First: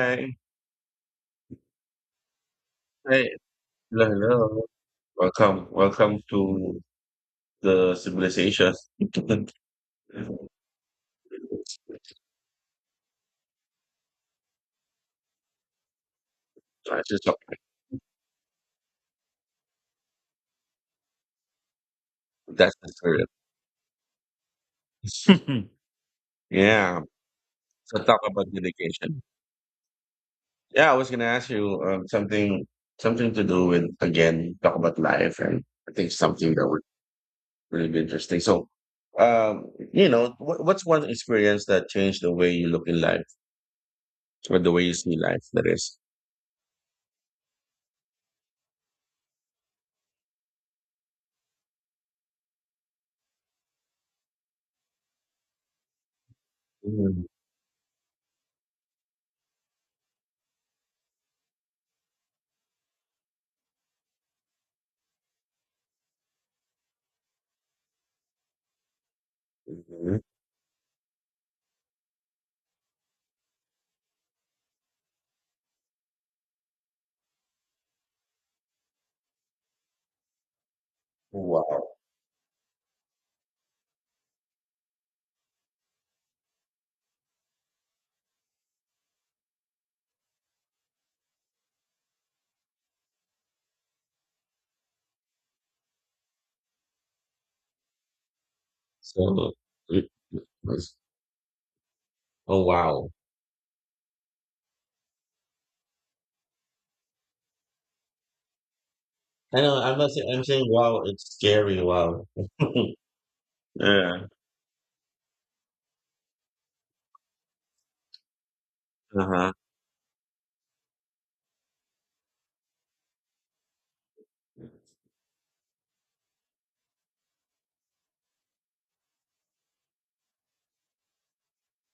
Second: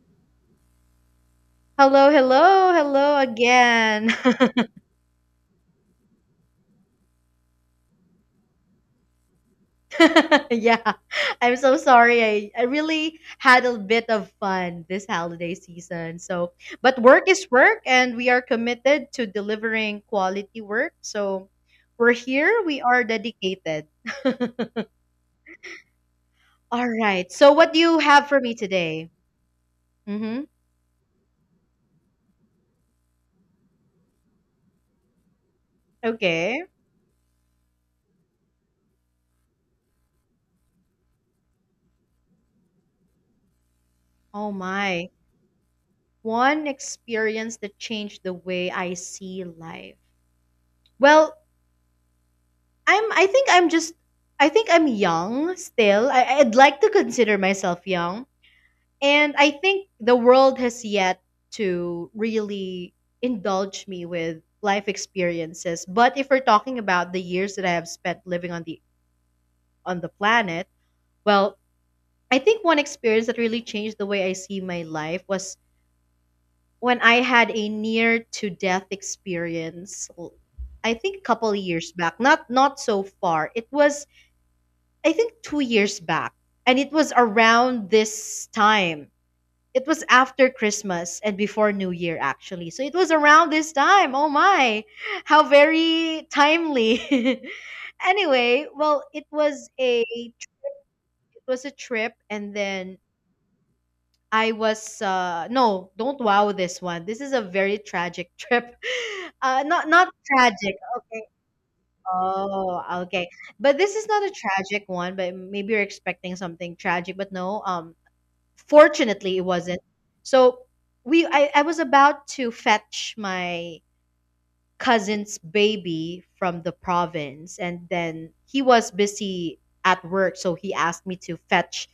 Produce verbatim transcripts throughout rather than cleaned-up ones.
Hi. Hello, hello, hello Hi. Hello, again. hello. Welcome. Welcome to the civilization. yeah, I'm so I sorry. I, I really had a bit of fun this holiday season. So, but work just hope. is work, and we are committed to delivering quality work. So, we're here, That's we the are spirit. dedicated. All Yeah. right. So, what do you So talk have for about me today? dedication. Mm-hmm. Yeah, I was gonna ask you um, something something to do with, again, talk about life, and I think something Okay. that would really be interesting. So um, you know, what, what's one experience that changed the way you look in life, Oh, or the way you my. see life? That is. One experience that changed the way I see life. Well, I'm I think I'm just I think I'm young still. I, I'd like to Mhm. consider myself young. And I think the world has yet to really indulge me with life experiences. But if we're talking about the years that I have spent living on the on the Mhm. planet, well, I think one experience that really changed the way I see my life was when I had a near to death experience. l- I think a couple of Wow. years back, not not so far. It was I think two years back, and it was around this time. It was after Christmas and before New Year, actually. So it was around this time. Oh my, how very timely. anyway, well, it So, was a it- it it was- was a trip, and oh then wow! I was uh, no, don't wow this one. This is a very tragic trip. I Uh, know. not I'm not. not Say, I'm saying tragic. wow. Okay. It's scary. Wow. Oh, okay. But this is not Yeah. a tragic one, but maybe you're expecting something tragic, but no, um, Uh fortunately it huh. wasn't. So we I, I was about to fetch my cousin's baby from the province, and then he was busy at work, so he asked me to fetch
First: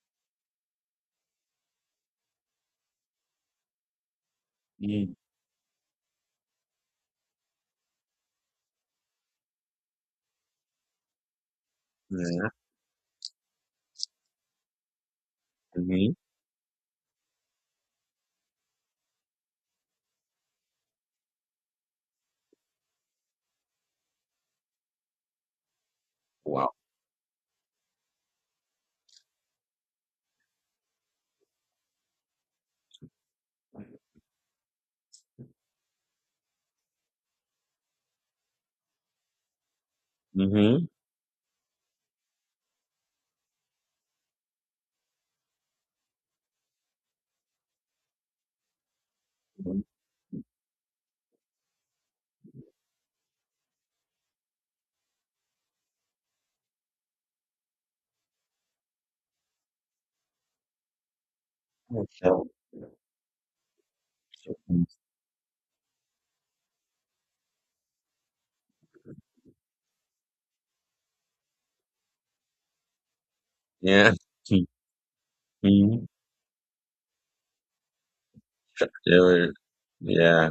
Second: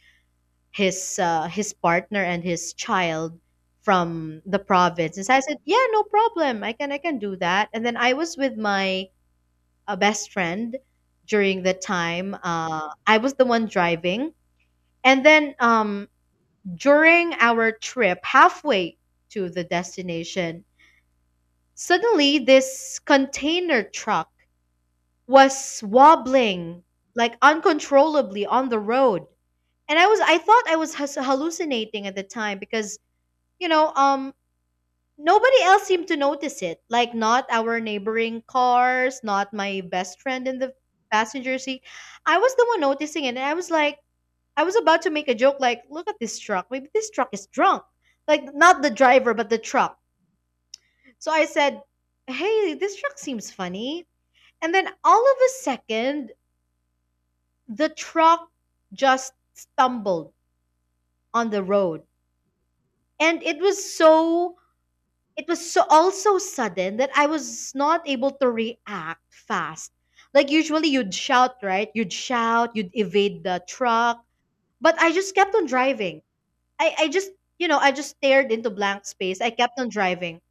his uh, his partner and his child from the Mm. province. And so I said, "Yeah, no problem. I can I can do that." And then I was with my a best friend during the time. Yeah. uh, I was the one driving. And then um, Mm-hmm. during our trip, halfway to the destination, suddenly this container truck was Wow. wobbling like uncontrollably on the road. And I was I thought I was hus- hallucinating at the time because you know um nobody else seemed to notice it. Like, not our neighboring cars, not my best friend in the Mm-hmm. passenger seat. I was the one noticing it, and I was like, I was about to make a joke, like, look at this truck. Maybe this truck is drunk. Like, not the driver, but the truck. So I said, hey, this truck seems funny. And then all of a second, the truck just stumbled on the road. And it was so it was so also sudden that I was not able to react fast. Like usually you'd shout, right? You'd shout, you'd evade the Yeah. truck, but I just kept on Mm-hmm. driving. I I just, you know, I just stared into blank They space. I were. kept on driving. Yeah.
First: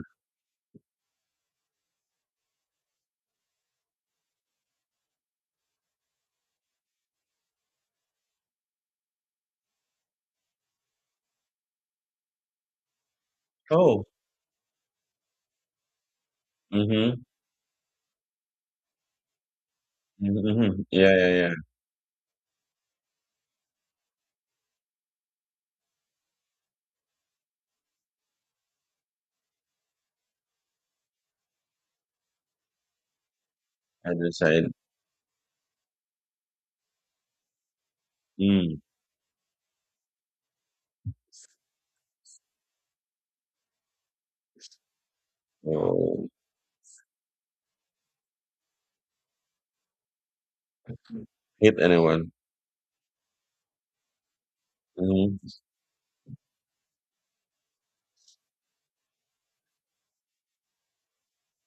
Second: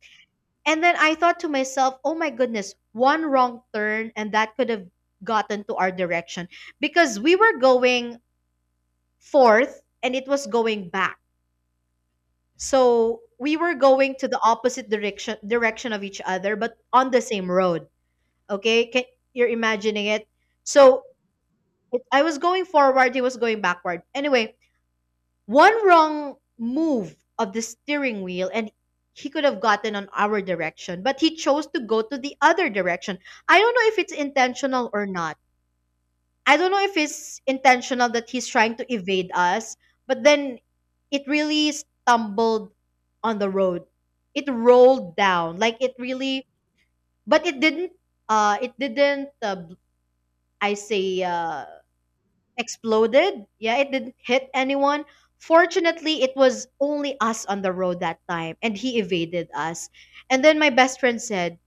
And then I thought to myself, "Oh my goodness, one wrong turn and that could have gotten to our direction because we were going forth and it was going back." So we were Oh. going to the opposite direction direction of each other, but on the Mm-hmm. same road. Okay, Can, you're imagining it. Mm-hmm. So Yeah. Yeah. Yeah. it- I was going forward, he was going backward. Anyway, one wrong move of the steering wheel, and he could have gotten on our direction, but he chose to go to the other direction. I don't know if it's I decided. intentional or not. I don't know if it's intentional that he's trying Mm. to evade us, but then it really stumbled on the road. It rolled down. Like it Oh. really but it didn't uh it didn't uh, bl- I say uh Hit anyone. exploded. Yeah, it didn't hit anyone. Mm-hmm. Fortunately, it was only us on the road that time and he evaded us. And then my best friend said,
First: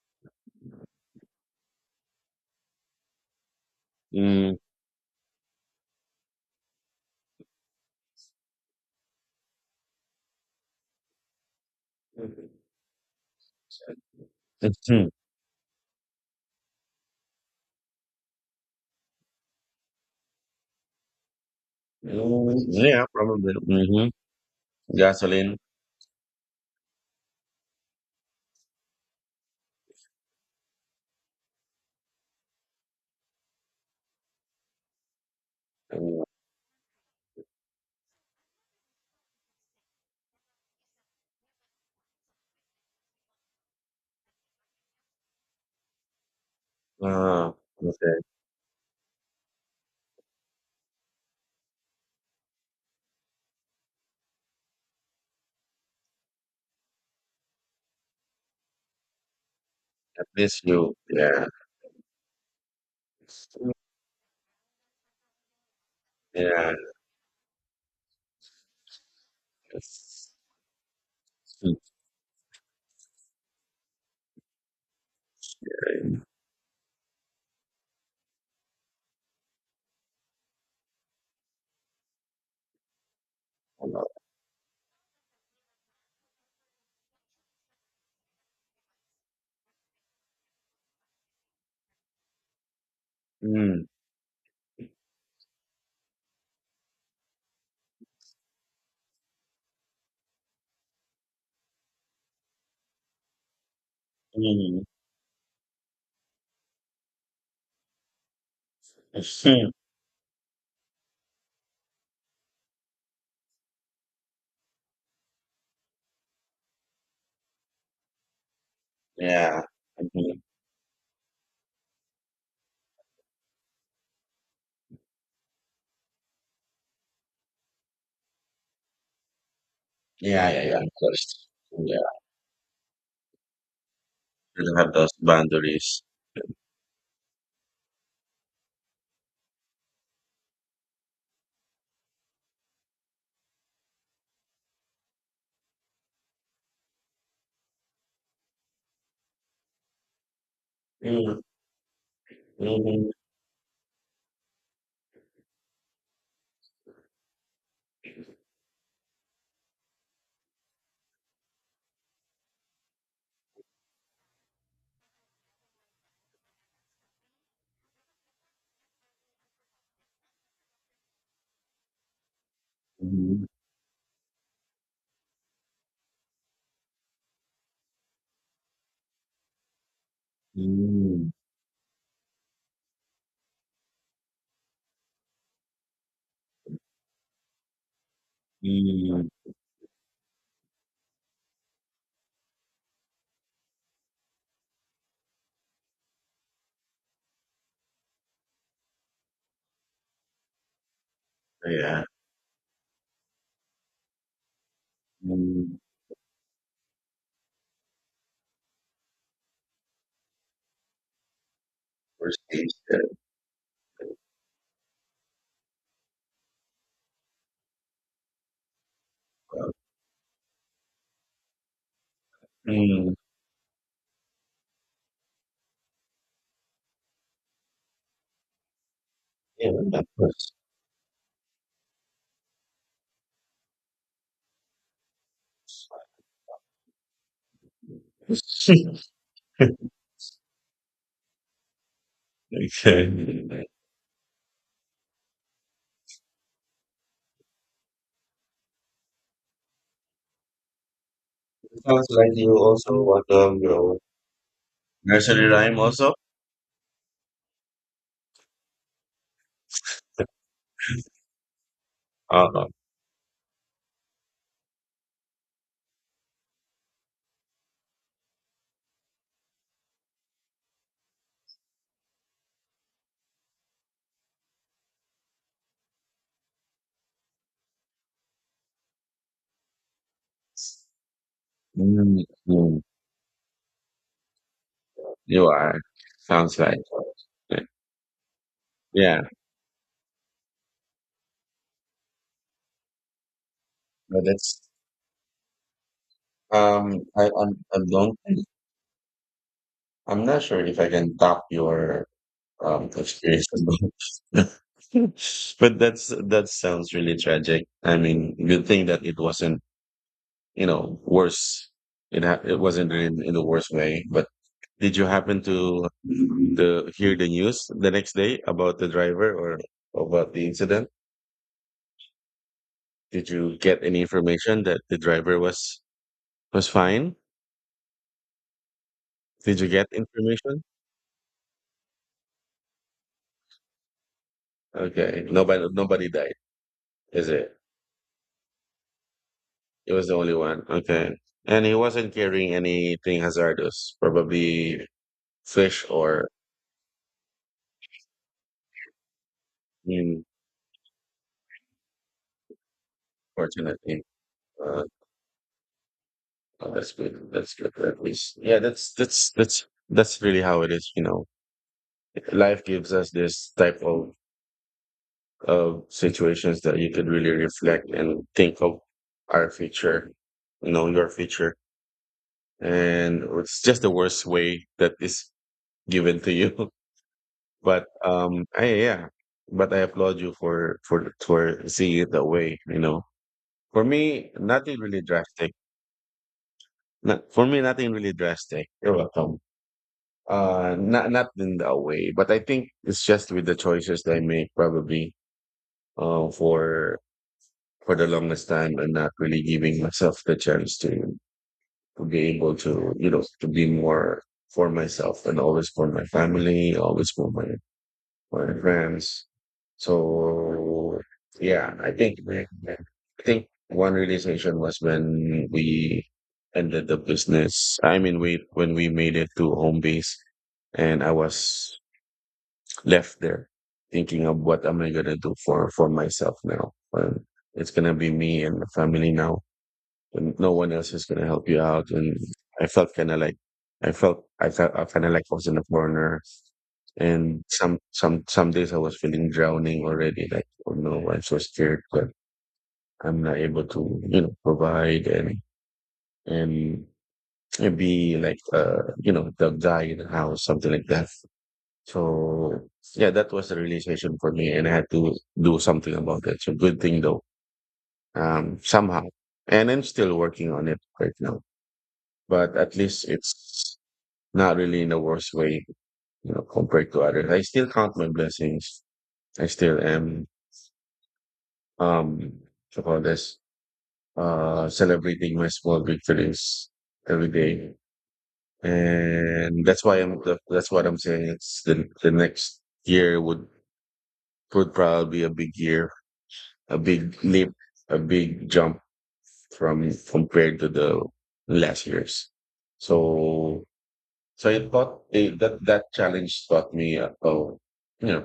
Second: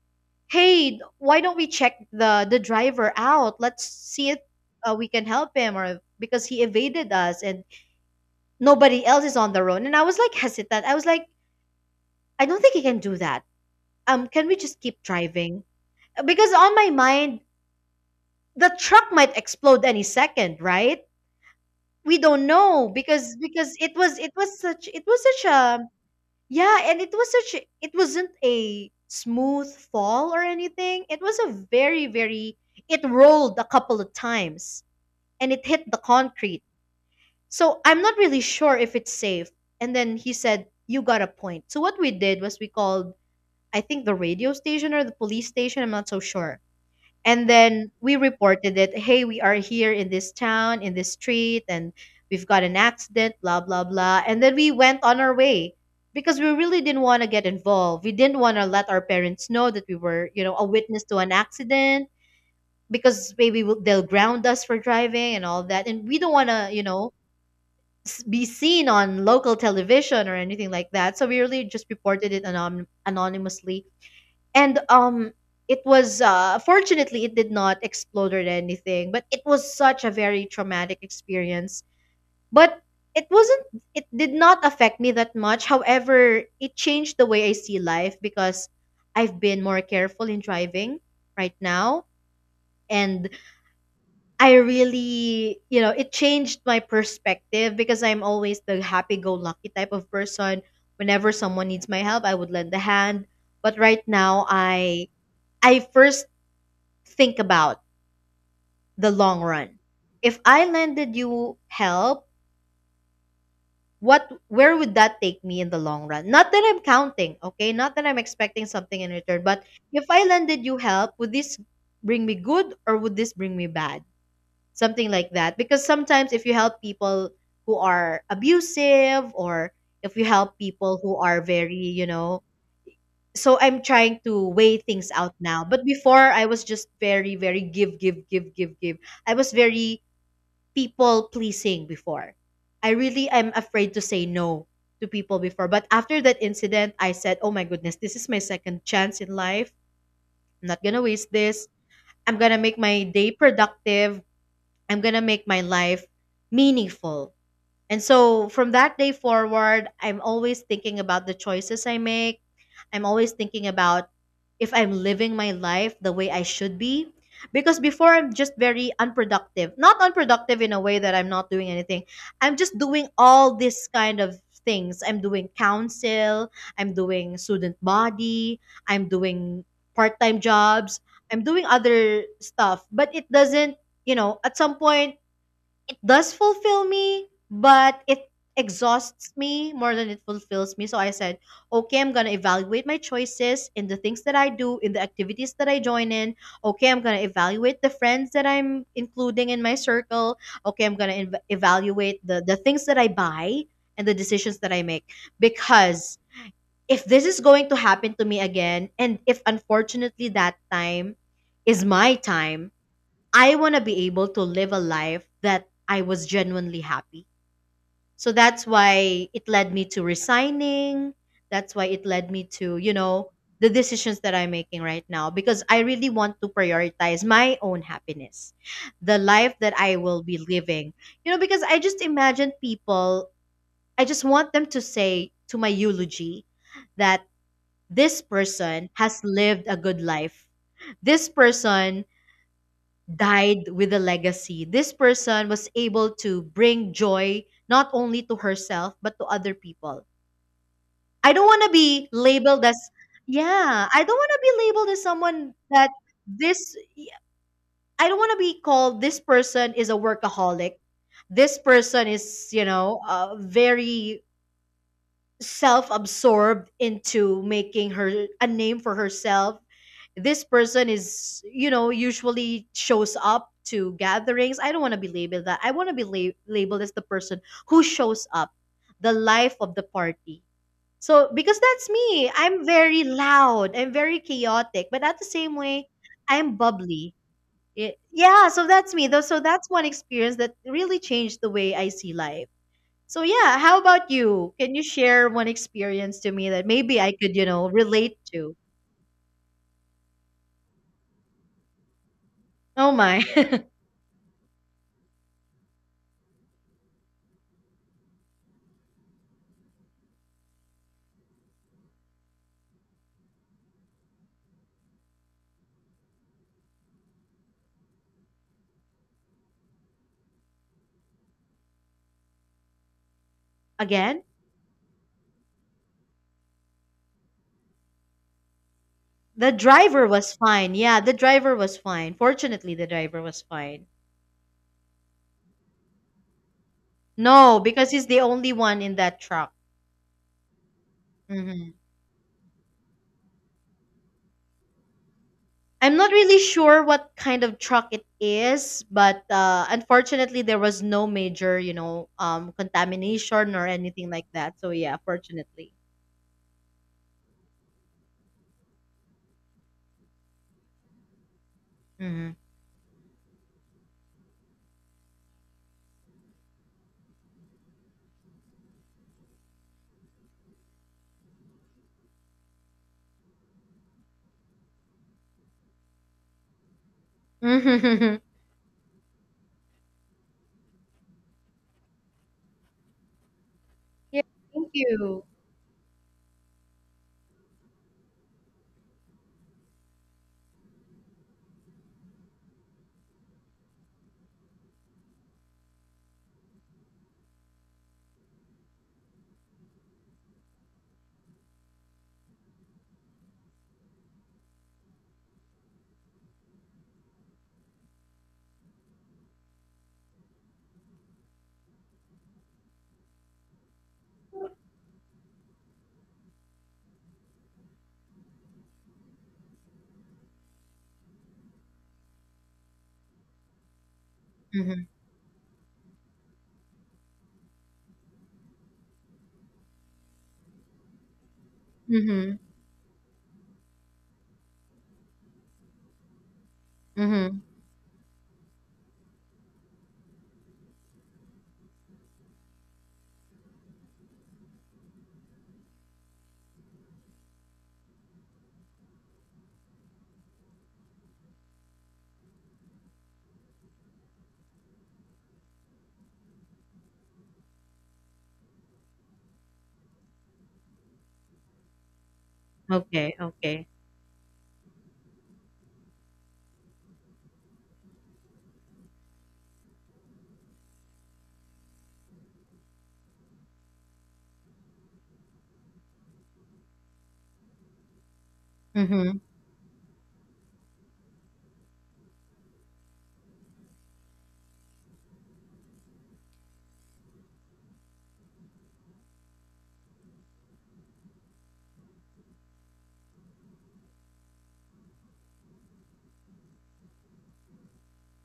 hey, why don't we check the the driver out, let's see if Mm. uh, we can help him, or because he evaded us and nobody else is on the road. And I was like hesitant, I was like, I don't think he can do that. Um can we just keep Mhm. driving, because on my mind the truck might explode any second, right? We don't Mm, know, Yeah. because Probably. because it was Mm-hmm. it was such it was such Gasoline. a Yeah, and it was such a- it wasn't a smooth fall or anything. It was a very very it rolled a couple of times and it hit the concrete. So I'm not really sure if it's safe. And then he said, "You got a point." So what we did was we called I think the radio station or the police station, I'm not so sure. And Ah, then we okay. reported it, hey, we are here in this town, in this street, and we've got an accident, blah blah blah. And then we went on our way, because we really didn't want to get involved, we didn't want to let our parents know that we I were, you know, miss a you. witness to an Yeah. accident, because maybe we'll, they'll ground us for driving and all that, and we don't want to, Yeah. you know, s- be seen on local television It's or anything like that. So we really just reported it anon- anonymously. And um it was okay. uh fortunately it did not explode or anything, but it was such a very traumatic experience. But it wasn't, Hello. it did not affect me that much. However, it changed the way I see life, because I've been more careful in driving right now. And On. Mm, I really, you know, it changed my perspective, because I'm always the happy go lucky type of person. Whenever someone needs my help I would lend a hand, but right now mm, i I first think about the long mm. run. If I lended you help, what where would that take me in the long run? Not that I'm counting, okay? Not that I'm expecting something in return, Yeah. but if I Mhm. lended you help, would this bring me good or would this bring me bad? Something like that. Because sometimes if you help people who are abusive, or if you Yeah, help yeah, yeah. Of people who are course. very, you Yeah. know, so I'm trying to You weigh don't have those things out now. But boundaries. before I was just very, very give, give, give, give, give. I was very people pleasing before. I really am afraid to say no to people before. But after that incident, I said, oh my goodness, this is my second chance in life. I'm not going to waste Mm, this. I'm going to make my mm, day productive. I'm going to make my life meaningful. And so from that day forward, I'm always thinking about the choices I make. I'm always thinking about if I'm living my life the way I should be. Because before I'm just very unproductive. Not unproductive in a way that I'm not doing anything. I'm just doing mm, all this kind of things. I'm doing counsel, I'm doing student body, I'm doing part-time jobs, mm, I'm doing other stuff, but it doesn't, you know, at some point it does fulfill me, but it mm. exhausts me more than it fulfills me. So I said, okay, I'm going to evaluate my choices in the things that I do, in the activities that I join in. Okay, I'm going to evaluate the friends that I'm including in my circle. Okay, I'm going to ev- Yeah. evaluate the, the things that I buy and the decisions that I make. Mm. Because if this is going to happen to me again, and if unfortunately that time is my First time, days there. I want to be able to live a life that I was genuinely happy. So that's why it led Well, me to resigning. That's why it led me to, you mm. know, the decisions that I'm making right now, because I really want to prioritize my own happiness, the life Yeah, that I of will be course. living. You know, because I just imagine people, I just want them to say to my eulogy that this person has lived a good life, this person died Okay. with a legacy. This person was able to bring joy not only to herself but to other people. I don't want to Sounds be like you labeled as, also want to um, yeah, grow I don't want to be labeled as nursery someone rhyme that also. this I don't want to be called, this person is a workaholic. This person is, you Uh, know, uh, very self-absorbed into making her a name for herself, this person is, you know, usually shows up to gatherings. I don't want to be labeled that. I want to be la- labeled as the person who shows up, the life of the party. So because that's Mm, me, I'm mm. very loud, I'm very chaotic, but at the You same are. way I'm Sounds right. bubbly. Y- yeah, so that's me though. Yeah, So that's one experience that really changed the way I see life. So yeah, how about but you? it's Can you share one experience to me that um maybe I I could, you I'm, know, I don't. relate to? I'm not sure if I can top your um Oh my. experience. But that's that sounds really tragic. I mean, good thing that it wasn't, you know, worse. It ha it wasn't in, in the worst way. But did you happen to to hear the news the next day about the driver, or about the incident? Did you get any Again? information that the driver was was fine? The Did you get driver was information? fine. Yeah, the driver was fine. Fortunately, the driver was fine. Okay. Nobody nobody died, is it? No, because he's the only one in that truck. It was the only one. Okay. And hmm he wasn't carrying anything hazardous, probably fish I'm not or really sure what kind of truck it is, but uh, mm, unfortunately, there was no major, you know, um, contamination or fortunately. anything like that. So Uh, yeah, fortunately. oh, that's good. That's good at least. Yeah, that's that's that's that's really how it is, you know. Hmm. Life gives us this type of of situations that you could really reflect and think of our future, you know, your future. And it's just the worst way that is given to you. But um, I, yeah, but I applaud you for for for seeing it that way. You know, for Yeah, me, thank nothing really you. drastic. Not, for me, nothing really drastic. You're welcome. Uh, not not in that way, but I think it's just with the choices that I make, probably uh, for for the longest time, and not really giving myself the chance to to be able to, you know, to be more for myself and always for my family, always for my, my friends. So yeah, I think I think one realization was when we ended the business. I mean, we when we made it to home base, and I was left there thinking of what am Mhm. I gonna do for for myself now. Um, it's gonna be me and my family now, and no one else is gonna help you out. And Mhm, I felt kind of like I felt I felt I kind of like I was in a corner. mhm. And some some some days I was feeling drowning already. Like, oh no, I'm so scared that I'm not able to, you know, provide and and and be like, uh you know, the guy in the house, something like that. So yeah, that was the realization for me, and I had to do something about it. So good thing though, um, somehow, and I'm still working on it right now. But at least Okay, it's okay. not really in a worse way, you know, compared to others. I still count my blessings. I still am, um, so call this, uh, celebrating my small victories every day. Mhm, And that's why I'm, that- that's what I'm saying. It's the, the next year would, would probably be a big year, a big leap, a big jump from, compared to the last years. So So it taught it, that that challenge taught me, uh, oh, you know,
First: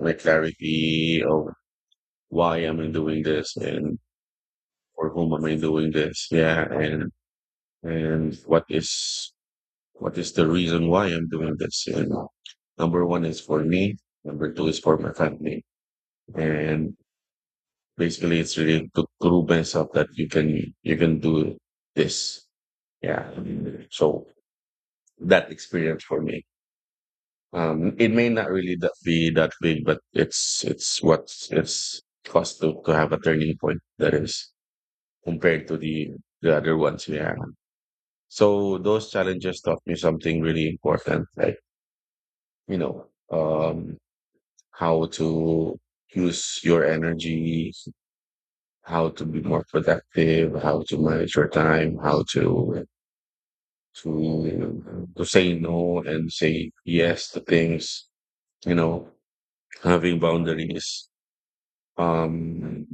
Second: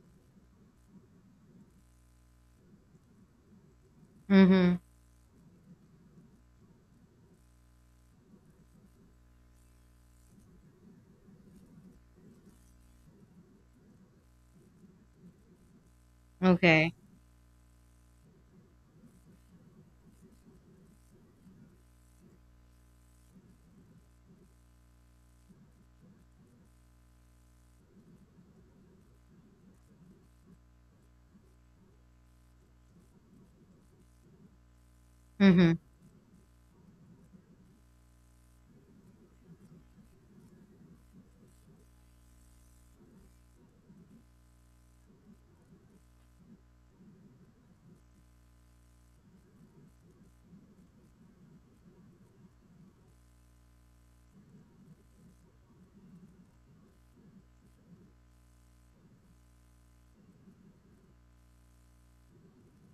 my clarity of why am I doing this, and mhm. for whom am I doing this? Yeah, and and what is what is the reason why I'm doing this? And number one is for me. Number two is for my family. Okay. And basically, it's really to prove myself that you can you can do this. Yeah. So that experience for me, Um, it may not really that be that big, but it's it's what it's cost to, to have a turning point that is compared to Mhm, the the other ones we have. So those challenges taught me something really important, like, you know, um, how to use your energy, how to be more productive, how to manage your time, how to to to say no and say yes to things, you know, having boundaries. Um,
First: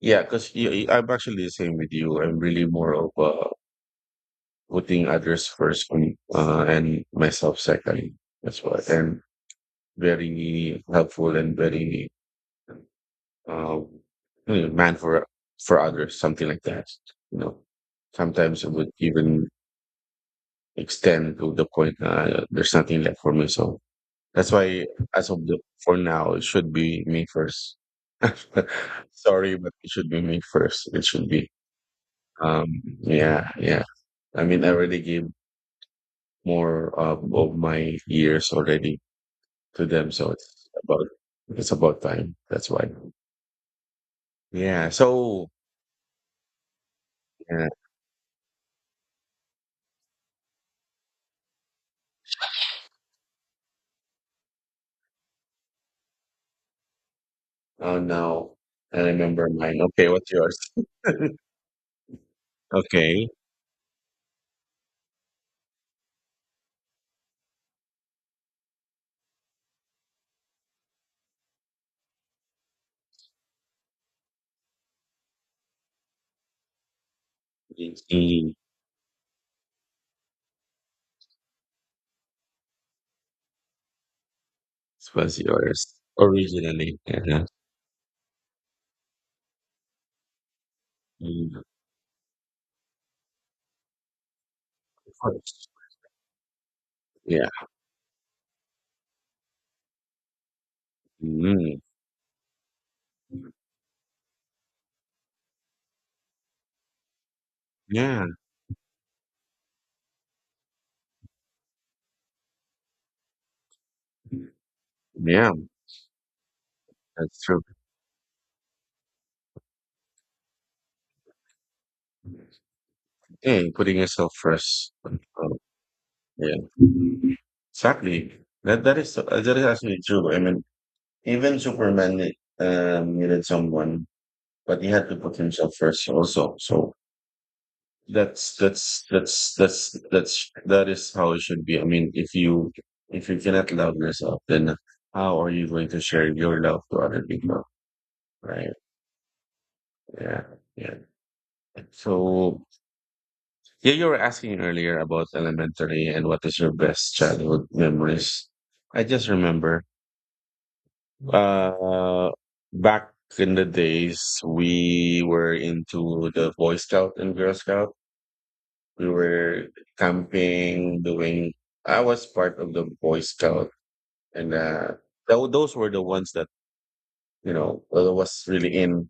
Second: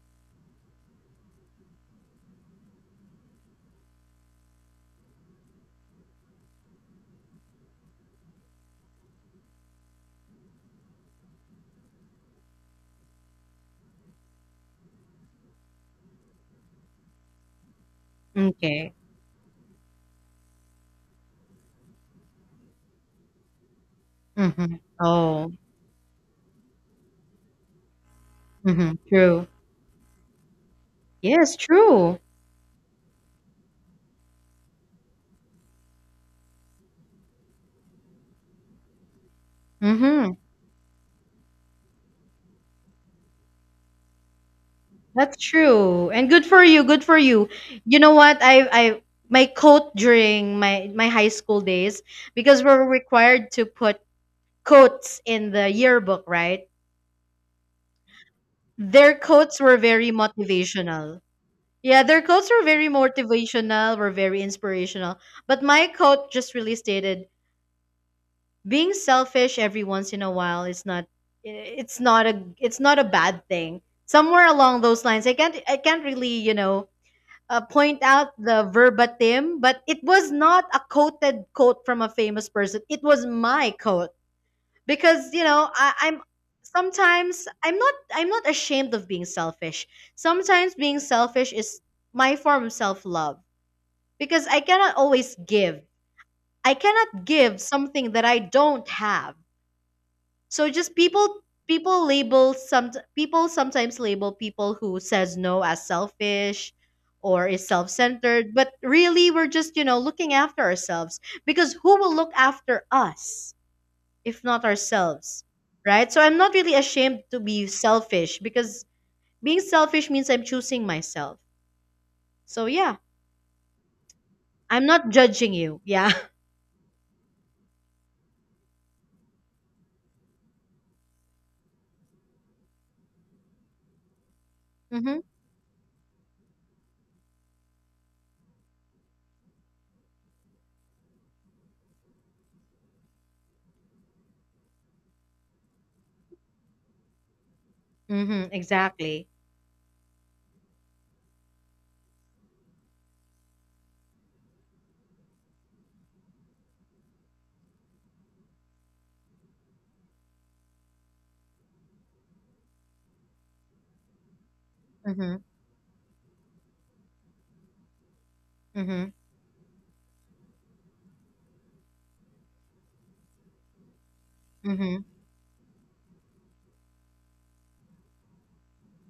yeah, because I'm actually the same with you. I'm really more of uh, putting others first, um, uh, and myself second. That's what. And very helpful and very um, you know, man for for others, something like that. You know, sometimes it m'kay. would even extend to the point, uh, there's nothing left for me. So that's Mhm. why, as of Oh, the for now, it should be me first. mhm. True. Sorry, but it should be me first. It should be. Yes, true. Um, yeah, yeah. I mean, I already gave more um, of my years already to them, so Mhm. it's about it's about time. That's why. Yeah. That's So true. And good for you, good for you. yeah. You know what? I I my coat during my my high school days because we're required to put coats in the yearbook, right? Oh, now I Their remember coats were mine. very Okay, what's yours? motivational. Yeah, their quotes were very Okay. motivational, were very inspirational. But my quote just really stated, being selfish every once in a while is not it's not a it's not a bad thing. Somewhere along those lines, I can't I can't really, you know, uh, point out Mm. the verbatim, but it was not a quoted quote from a famous person. It was my quote This because, was you know, I, yours I'm originally. Yeah. sometimes I'm not I'm not ashamed of being selfish. Sometimes being selfish Mm, of is my form of self-love because I cannot always course. give. I cannot Yeah. give something that I don't have. So just people Mm, people label some people sometimes label people who says no as selfish or is yeah. self-centered, but really we're just, you know, looking after ourselves because who will look after us if not ourselves, Yeah. right? So I'm not really ashamed to That's true. be selfish because being selfish means I'm choosing myself. So yeah, Yeah. Putting yourself I'm first. not judging you. Yeah. Yeah. Exactly. That that is uh, that is actually true. I mean, even Superman ne- um, needed someone, but he had to Mhm. put himself first also. So that's that's that's that's that's that is how it should be. I mean, if you if you cannot love yourself, then how are you going to share your love to other people? Mhm. Right? Exactly. Yeah. Yeah. So yeah, you were asking earlier about elementary and what is your best childhood memories. I just remember, Uh, back in the days, we Mhm, were into the Boy Scout and Girl Scout. We mhm, were camping, doing. I was part of the Boy Scout, and uh, mhm, tho- those were the ones that, you know, I was really in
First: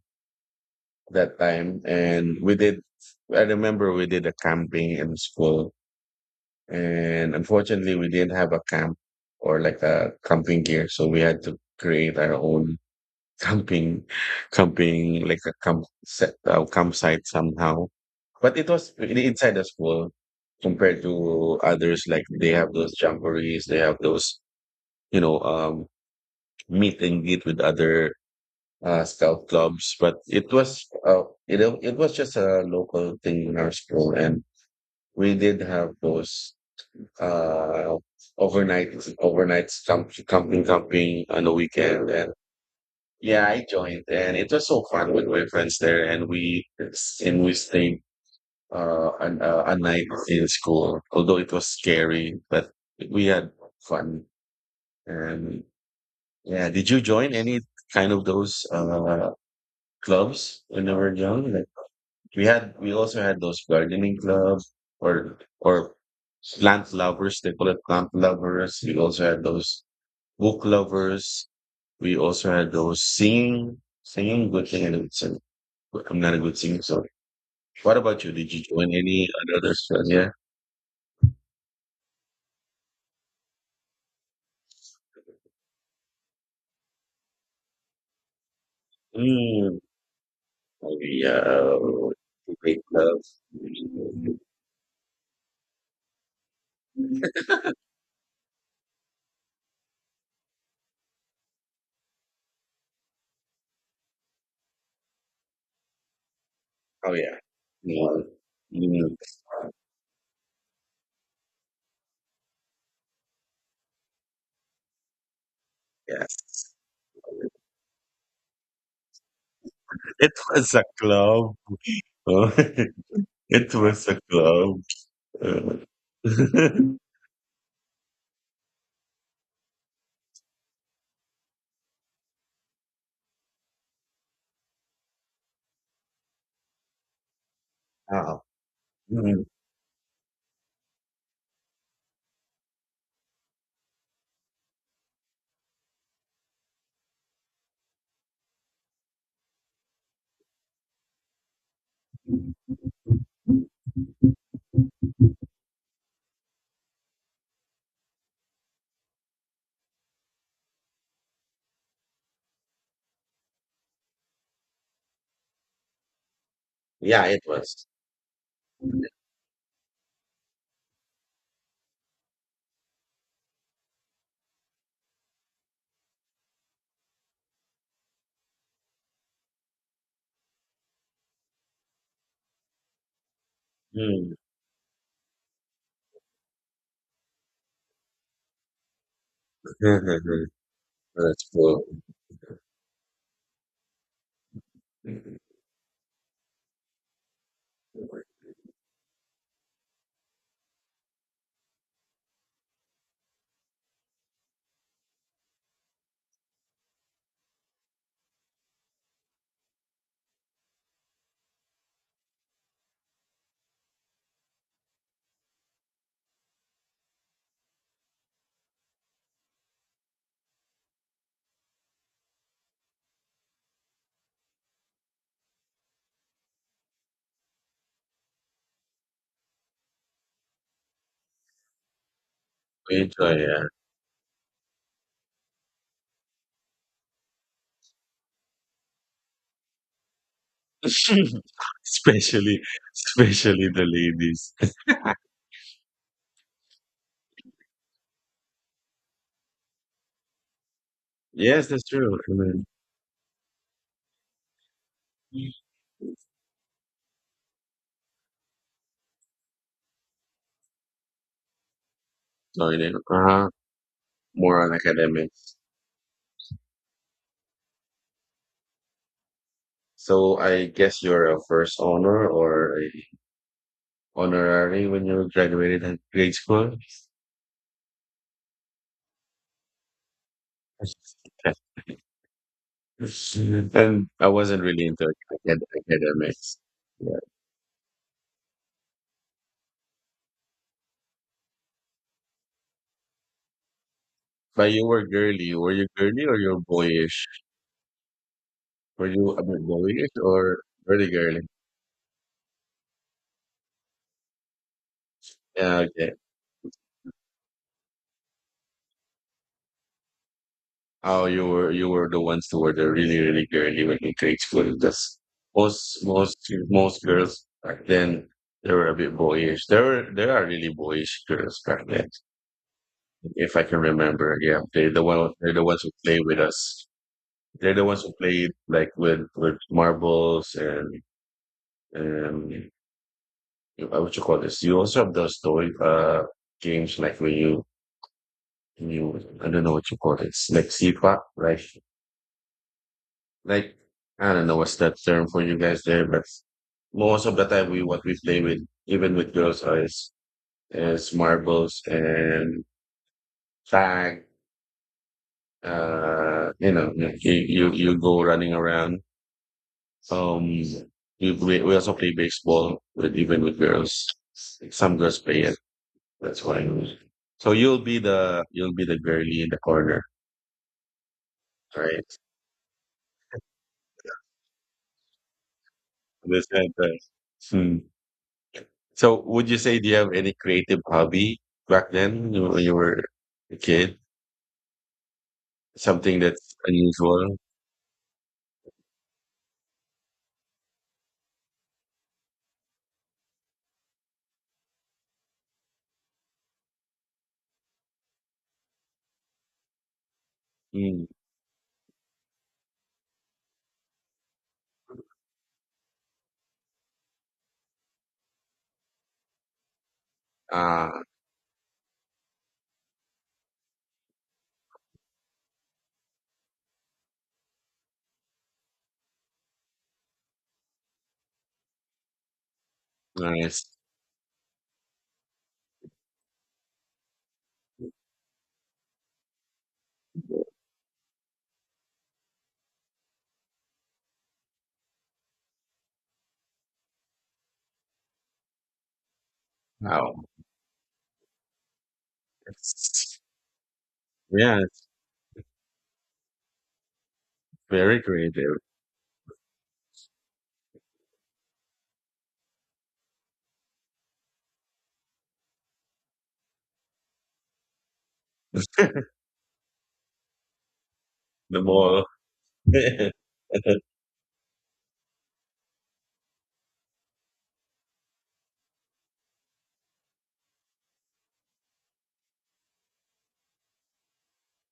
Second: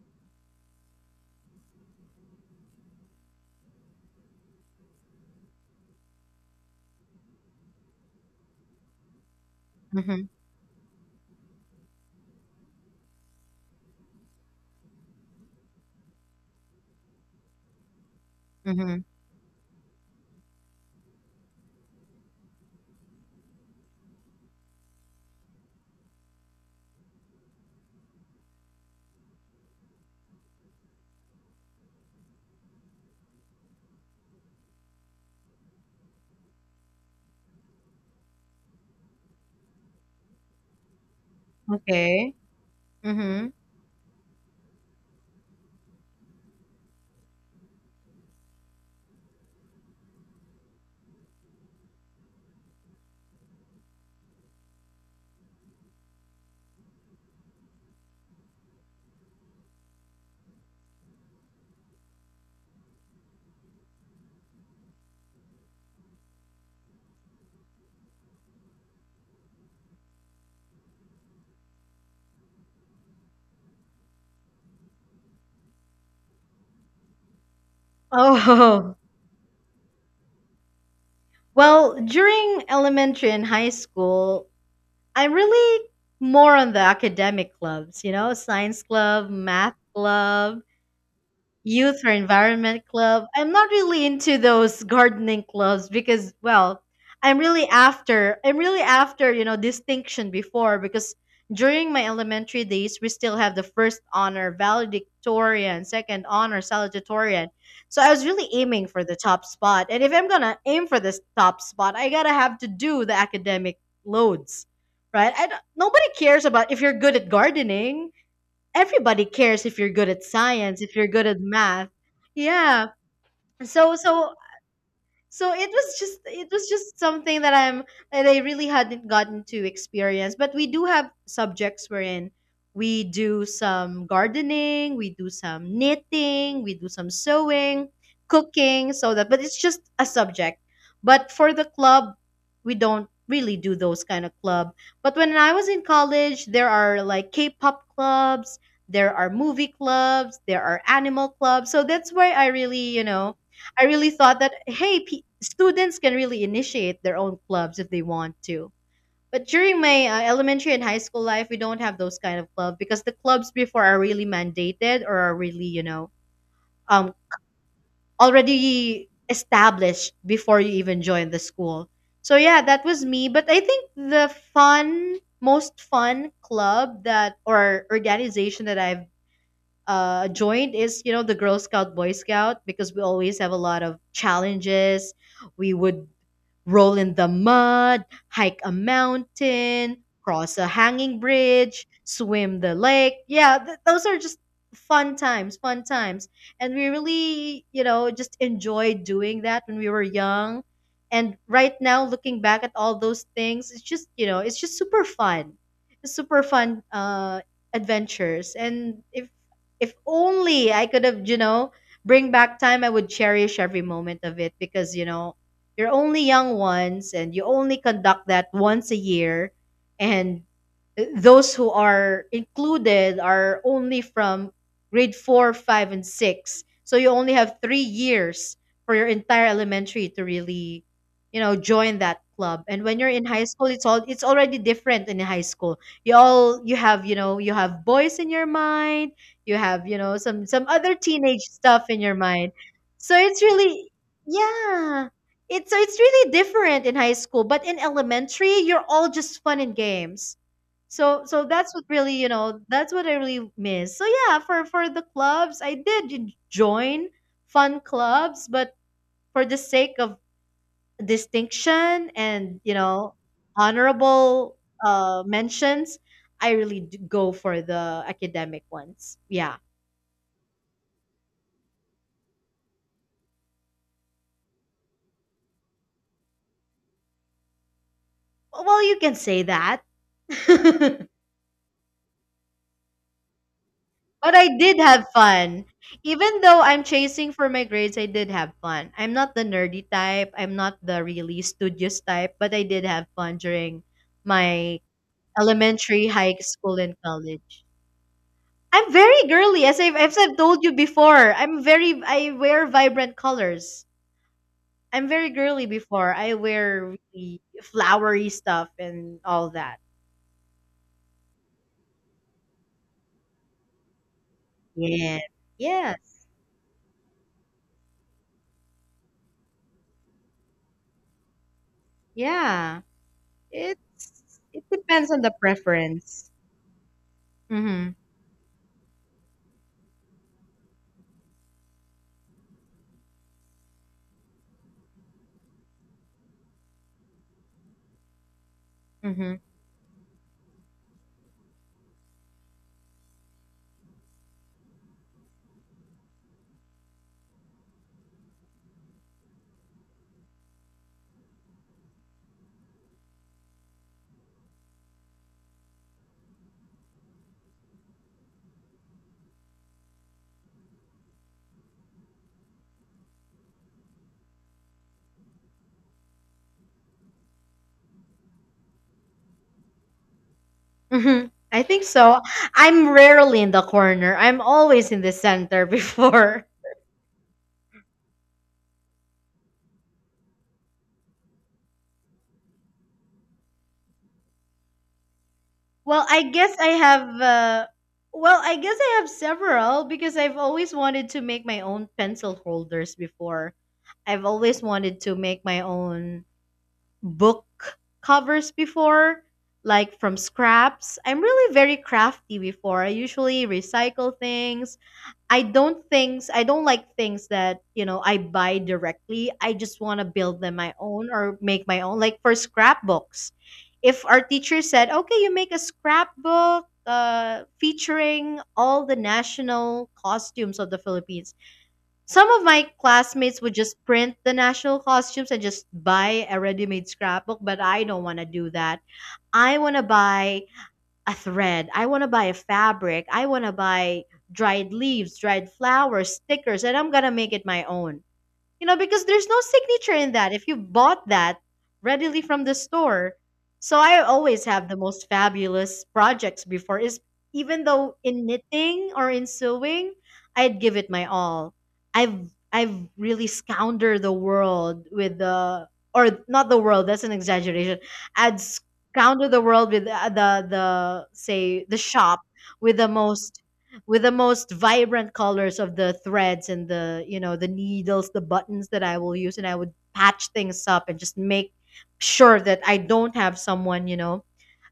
that time. And we did. I remember we did a camping in school, and unfortunately, we didn't have a camp, or like a mhm, camping gear, so we had to create our own camping camping like a camp set uh, campsite somehow. But it was mhm. really inside the school compared to others. Like, they have those jamborees, they have those, you know, um, meet and greet with other uh, scout clubs. But it was, uh, you know, it was just a local thing in our school, and we did have those uh, overnight overnight camp, camping camping on the weekend. And Okay. yeah, Mhm. I joined, and it was so fun with my friends there, and we and we stayed uh, an, uh, a night in school. Although it was scary, but we had fun. And yeah, did you join any kind of those uh, clubs when you were young? Like, we had, we also had those gardening clubs, or or plant lovers. They call it plant lovers. We also had those book lovers. We also had those singing, singing good thing I'm not a good singer, sorry. What about you? Did you join Oh, any other sports? Yeah. well, during elementary and high school, I'm really more on the academic clubs, you know, science club, math Mm. club, Oh, yeah. youth or Great environment love. club. I'm not really into those gardening clubs because well, I'm really after I'm really after, you know, distinction before because during my elementary days we still have the first honor valedictorian, second honor Oh, yeah. salutatorian. So I Yeah. was really aiming for the Mm. top spot. And if I'm going to aim for this top spot, I got to have to do the academic loads. Right? I don't- nobody cares about Yes. if you're good at gardening, everybody cares if you're good at It was science, a if you're good at club. math. Oh, Yeah. it So was a so club. so it Uh, was just it was just something that I'm that I really hadn't gotten to experience, but we do have subjects wherein we do some gardening, we do some knitting, we do some sewing, Wow. cooking, so that, but Mm. it's just a subject. But for the club we don't really do those kind of club, but when I was in college there are like k-pop clubs, there are movie clubs, there are animal clubs, so that's where I really, you know I really thought that, hey, p- students can really initiate their own clubs if they want to. But during my uh, elementary and high school life, we don't have those kind of clubs because the clubs before are really mandated or are really, you know, um, Yeah, it was. already established before you even join the school. So yeah, that was me. But I think the fun, most fun club that or organization that I've uh, joined is you know the Girl Scout Boy Scout because we always have a lot of Mm. challenges. We would roll in the mud, hike a mountain, cross a hanging That's cool. bridge, swim the lake. Yeah, th- those are just fun Hmm. times, fun times. And we really, you know, just enjoyed doing that when we were young. And right now, looking back at all those things, it's just, you know, it's just super fun. It's super fun uh, adventures. And if if only I could have, you know, bring back time, I would cherish every moment of it because, you know, you're only young once and you only conduct that once a year. And those who are included are only from grade four, five, and six. So you only have three years for your entire elementary to really, you know, join that club. And We when you're in enjoy, high yeah. school, it's all it's already different in high school. You all you have, you know, you have boys in your mind, you have you know some some other teenage stuff in your mind, Especially so it's especially the really ladies. yeah it's so it's really different in high school, but in elementary you're all just fun and games. so so Yes, that's what that's really true. you know Mm. that's what I really miss. So yeah, for for the clubs I did join fun clubs, but for the sake of distinction and you Sorry, know uh-huh. honorable More on uh academics. mentions I really d- go for the academic ones. Yeah. So I guess you're a first honor or a honorary when you graduated at grade school. Well, well, you can say that. But And I I wasn't did really into have acad- fun. Even academics. though I'm Yeah. chasing for my grades, I did have fun. I'm not the nerdy type. I'm not the really studious type, but I did have fun during But my you were girly. Were you elementary, girly high or you were school, and boyish? college. I'm Were very you a girly, bit as I've, boyish as I've or told you really before. girly? I'm very, I wear vibrant colors. I'm very girly Yeah, before. okay. I wear really flowery stuff and all that. Oh, you were you were the ones who were the really really girly when you grade school. Yeah. That's most Yes. most most girls back then, they were a bit boyish. There were there are really boyish girls back then, Yeah. if I can remember. It's Yeah, it they're the depends on one the they're the ones who play preference. with us. They're the Mhm. ones who played like with with marbles and and uh, what you call this. You also have those toy, uh games, like when you you Mhm. I don't know what you call it. It's like seepak, right? Like, I don't know what's that term for you guys there, but most of the time, we what we play with, even with girls, uh, is is marbles and tag. Uh, you know, you you you go running around. Um, we play, we also play baseball with, even with girls. Some girls play it. That's why. So you'll be the you'll be the girly in the corner, Mhm. I think right? so. I'm rarely in the corner. I'm always in the center In the before. center. Hmm. So would you say do you have any creative hobby back then when you were a kid? Well, Something I guess that's I have unusual? uh well, I guess I have several because I've always wanted to make my own pencil holders before. I've always wanted to make my own book covers before, like from scraps. Mm. I'm really very crafty before. I usually recycle things. I don't things I don't like things that, you know, I buy directly. I just want to build them my Ah, own or make my own. Like for scrapbooks. If our teacher said, "Okay, you make a scrapbook uh, featuring all the national costumes of the Philippines." Some of my classmates would nice. just print the national costumes and just buy a ready-made scrapbook, but I don't want to do that. I want to buy a thread. I want to buy a fabric. I want to buy dried leaves, dried flowers, stickers, and I'm going to make it my own. You know, because there's no signature in Wow. that if you bought that readily from the store. It's, So I always yeah, have the it's most fabulous projects before, is even though very in creative. knitting or in sewing, I'd give it my all. I've I've really scoundered the world with the, or not the world, that's an exaggeration. I'd scoundered the world with the the, the The say the mall. shop with the most with the most vibrant colors of the threads and the you know the needles, the buttons that I will use, and I would patch things up and just make sure that I don't have someone you know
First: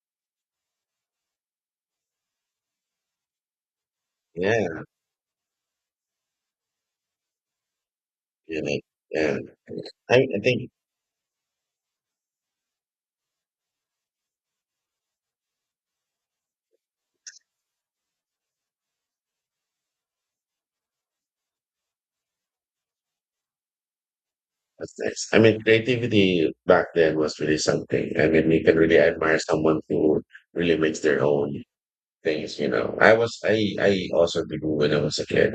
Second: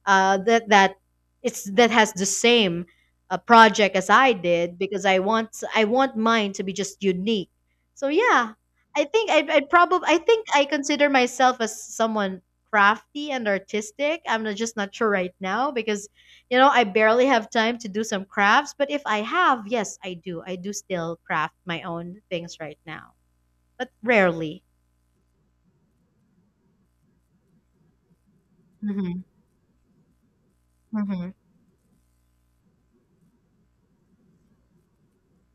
uh, that that it's that has the same uh, project as I did Yeah, because I want I want mine to be just unique. So yeah, yeah, I think yeah. I I probably I, I I think I think consider myself as someone crafty and artistic. I'm not, just not sure right now because you know I barely have time to do some crafts. But if I have, yes, I do. I do still craft my own things right now, but rarely. that's nice. I mean, creativity back then was really something. I mean, you can really Mm-hmm. admire someone who really makes their Mm-hmm. own things, you know. I was, I, I also did when I was a kid.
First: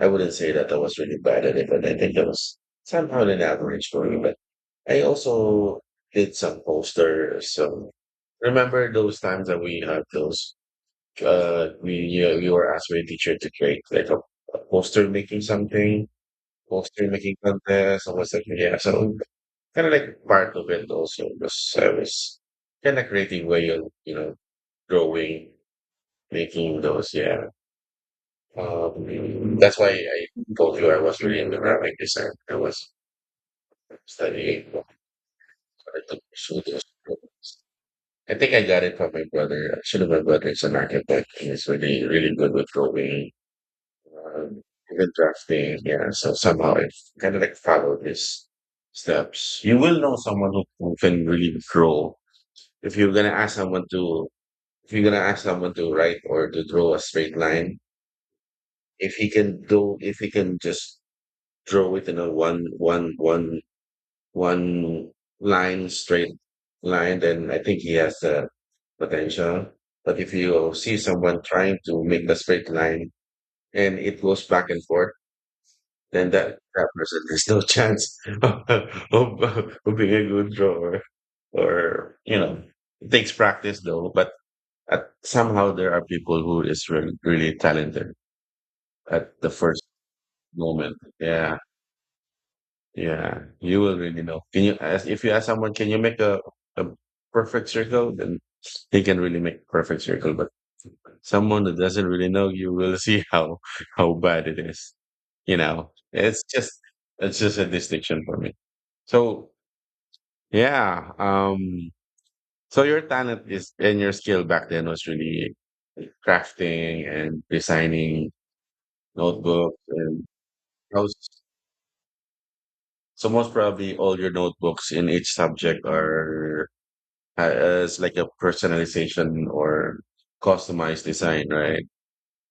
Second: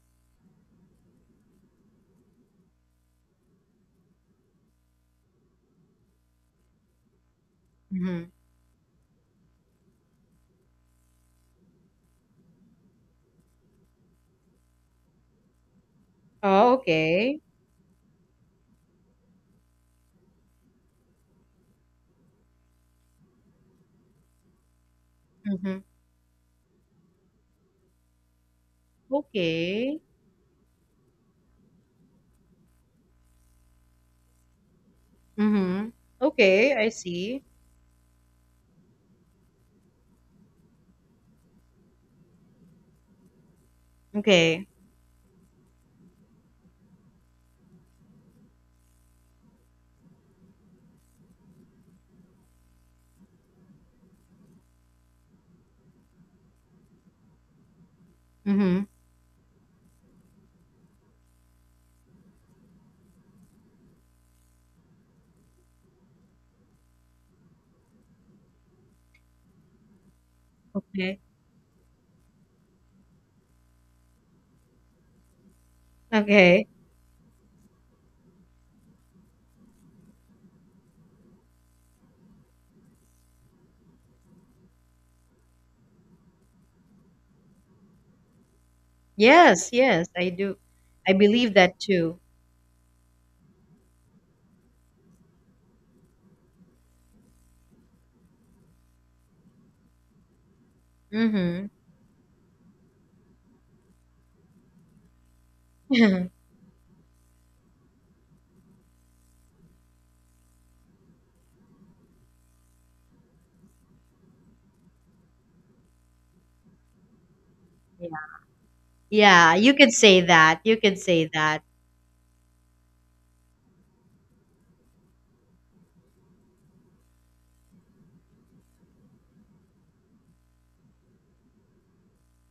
I wouldn't say that I was really bad at it, but I think I was somehow an average for me. But I also did some posters. So Mm-hmm. remember those times that we had those? Uh, we uh, we were asked by a teacher to create like a, a poster making something, Oh, poster making okay. contest, or was like yeah. So kind of like part of it also because I was kind of creative way of you know drawing, Mm-hmm. making those yeah. Um, that's why Okay. I told you I was really into graphic design. I was studying. I Mhm. took pursued Okay, this. I see. I think I got it from my brother. Actually, my brother is an architect. And He's really, really good with drawing, um, Okay. even drafting. Yeah, so somehow I kind of like followed his steps. You will know someone who, who can really draw. If you're gonna ask someone to, if you're gonna ask someone to write or to draw a straight line, Mhm. if he can do, if he can just draw it in a one one one one line straight line, then I think he has the potential. But if you see Okay. someone trying to make the straight line and it goes back and forth, then that, Okay. that person has no chance of, of, of being a good drawer. Or, you know, it takes practice though, but at, somehow there are people who is really, really talented at the Yes, first yes, I do. moment. I believe Yeah. that too. Yeah, you will really know. Can you ask if you ask someone, can you make a, a perfect circle? Then they can really make perfect circle. But someone Mhm. that doesn't really know, you will see how how bad it is. You know, it's just it's just a distinction for me. So yeah, um, so your talent is and your skill back then was really crafting and Yeah. designing Yeah, you notebooks could say and that. You could say most, that. so most probably all your notebooks in each subject are as like a personalization or customized design, right?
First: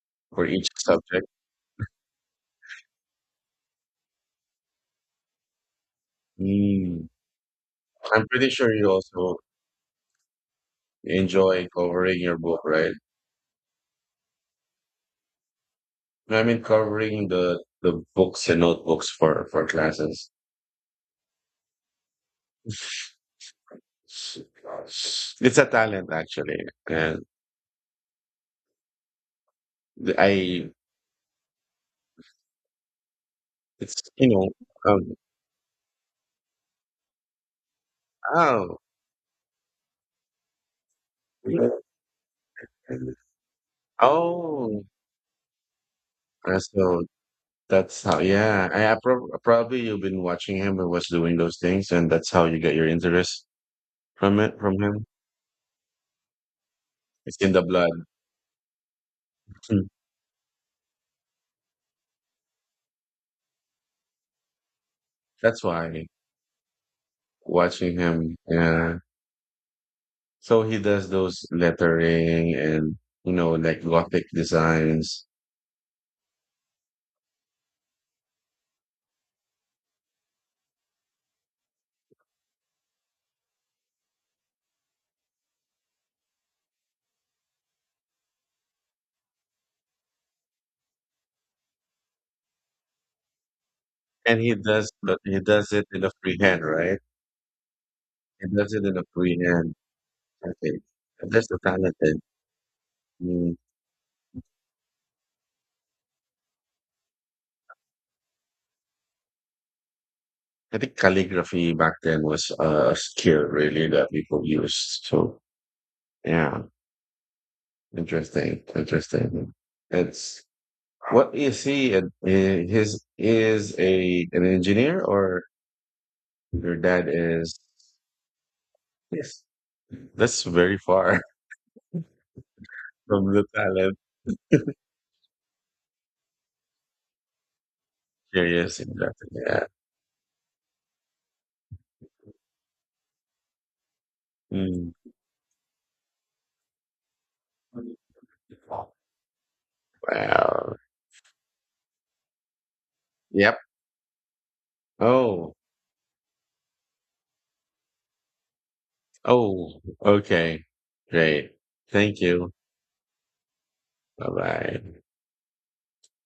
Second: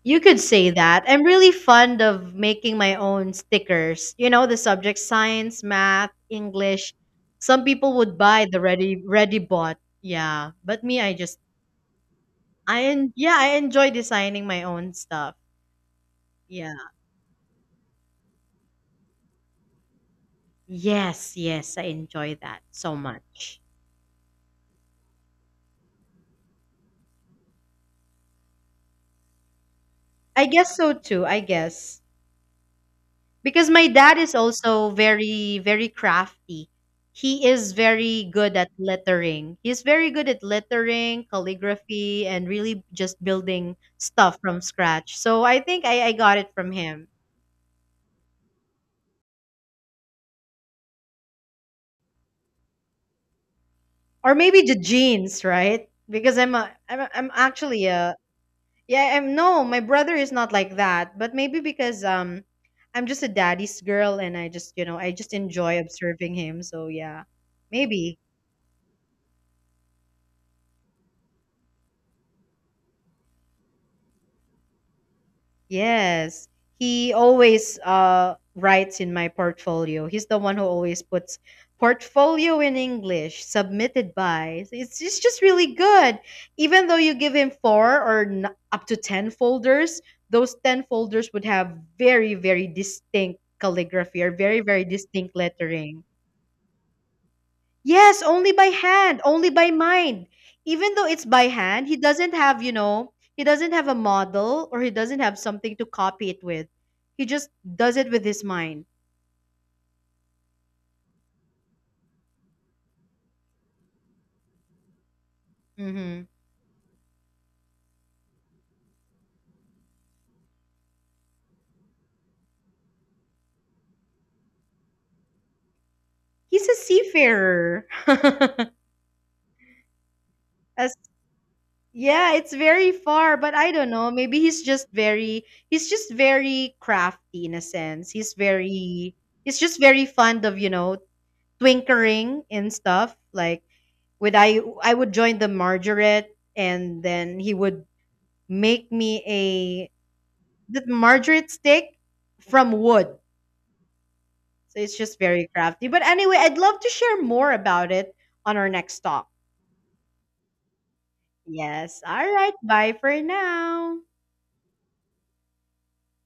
You could For each say that. I'm subject. really fond of making my own stickers. You know, the subject science, math, English. Mm. Some people would I'm buy pretty the sure you ready also ready bought. Yeah, but me I just enjoy covering your book, I right? en- yeah, I enjoy designing my own stuff. I mean, Yeah. covering the the books and notebooks for for classes. Yes, yes, I enjoy that so much. It's a talent actually, and I I guess so too, I guess. Because my it's dad you is know also um, very, very crafty. He is very good at oh lettering. He's very good at lettering, calligraphy, and really just building stuff from oh scratch. So I think I, I got it from so him. that's how yeah, I I prob probably you've been watching him who was doing those things, and that's how you get your interest Or from it maybe the from him. genes, right? Because I'm a, I'm, a, I'm It's in the actually blood. a, yeah, I'm no, my Mm. brother is not like that, but maybe because um I'm just a daddy's girl and I just, you know, I just That's enjoy why observing him. So yeah. watching Maybe. him, yeah. So he does those lettering and you know, like gothic designs. Yes, he always uh, writes in my portfolio. He's the one who always puts portfolio in English, submitted by. It's, it's just really good. Even though you give him four or n- up to ten folders, those ten folders would have very, very distinct calligraphy or And he very, very does but distinct he does it lettering. in a free hand, right? Yes, He only by does it in a hand, free only by hand, mind. I think. Even though it's by That's the hand, he talented. doesn't have, you know, he Mm. doesn't have a model or he doesn't have something to copy it with. He just does it with his mind. I think calligraphy back then was uh, a skill really that people used. So Hmm. yeah. Interesting. Interesting. It's what is he? An, eh, his is a an engineer, or He's a your dad is? seafarer. Yes. That's very As far yeah, it's very from far, the but I don't talent. know. Maybe he's just very he's just very crafty in a sense. He's Curious, very exactly. he's Yeah. just very fond of, you know, twinkering and stuff. Like with, I Mm. I would join the margarette and then he would make me a Wow. the margarette stick from wood. Yep. So it's just very Oh. crafty. But anyway, I'd love to share more about it on our next talk. Oh. Okay. Great. Yes. Thank All right. you. Bye for now. Bye bye.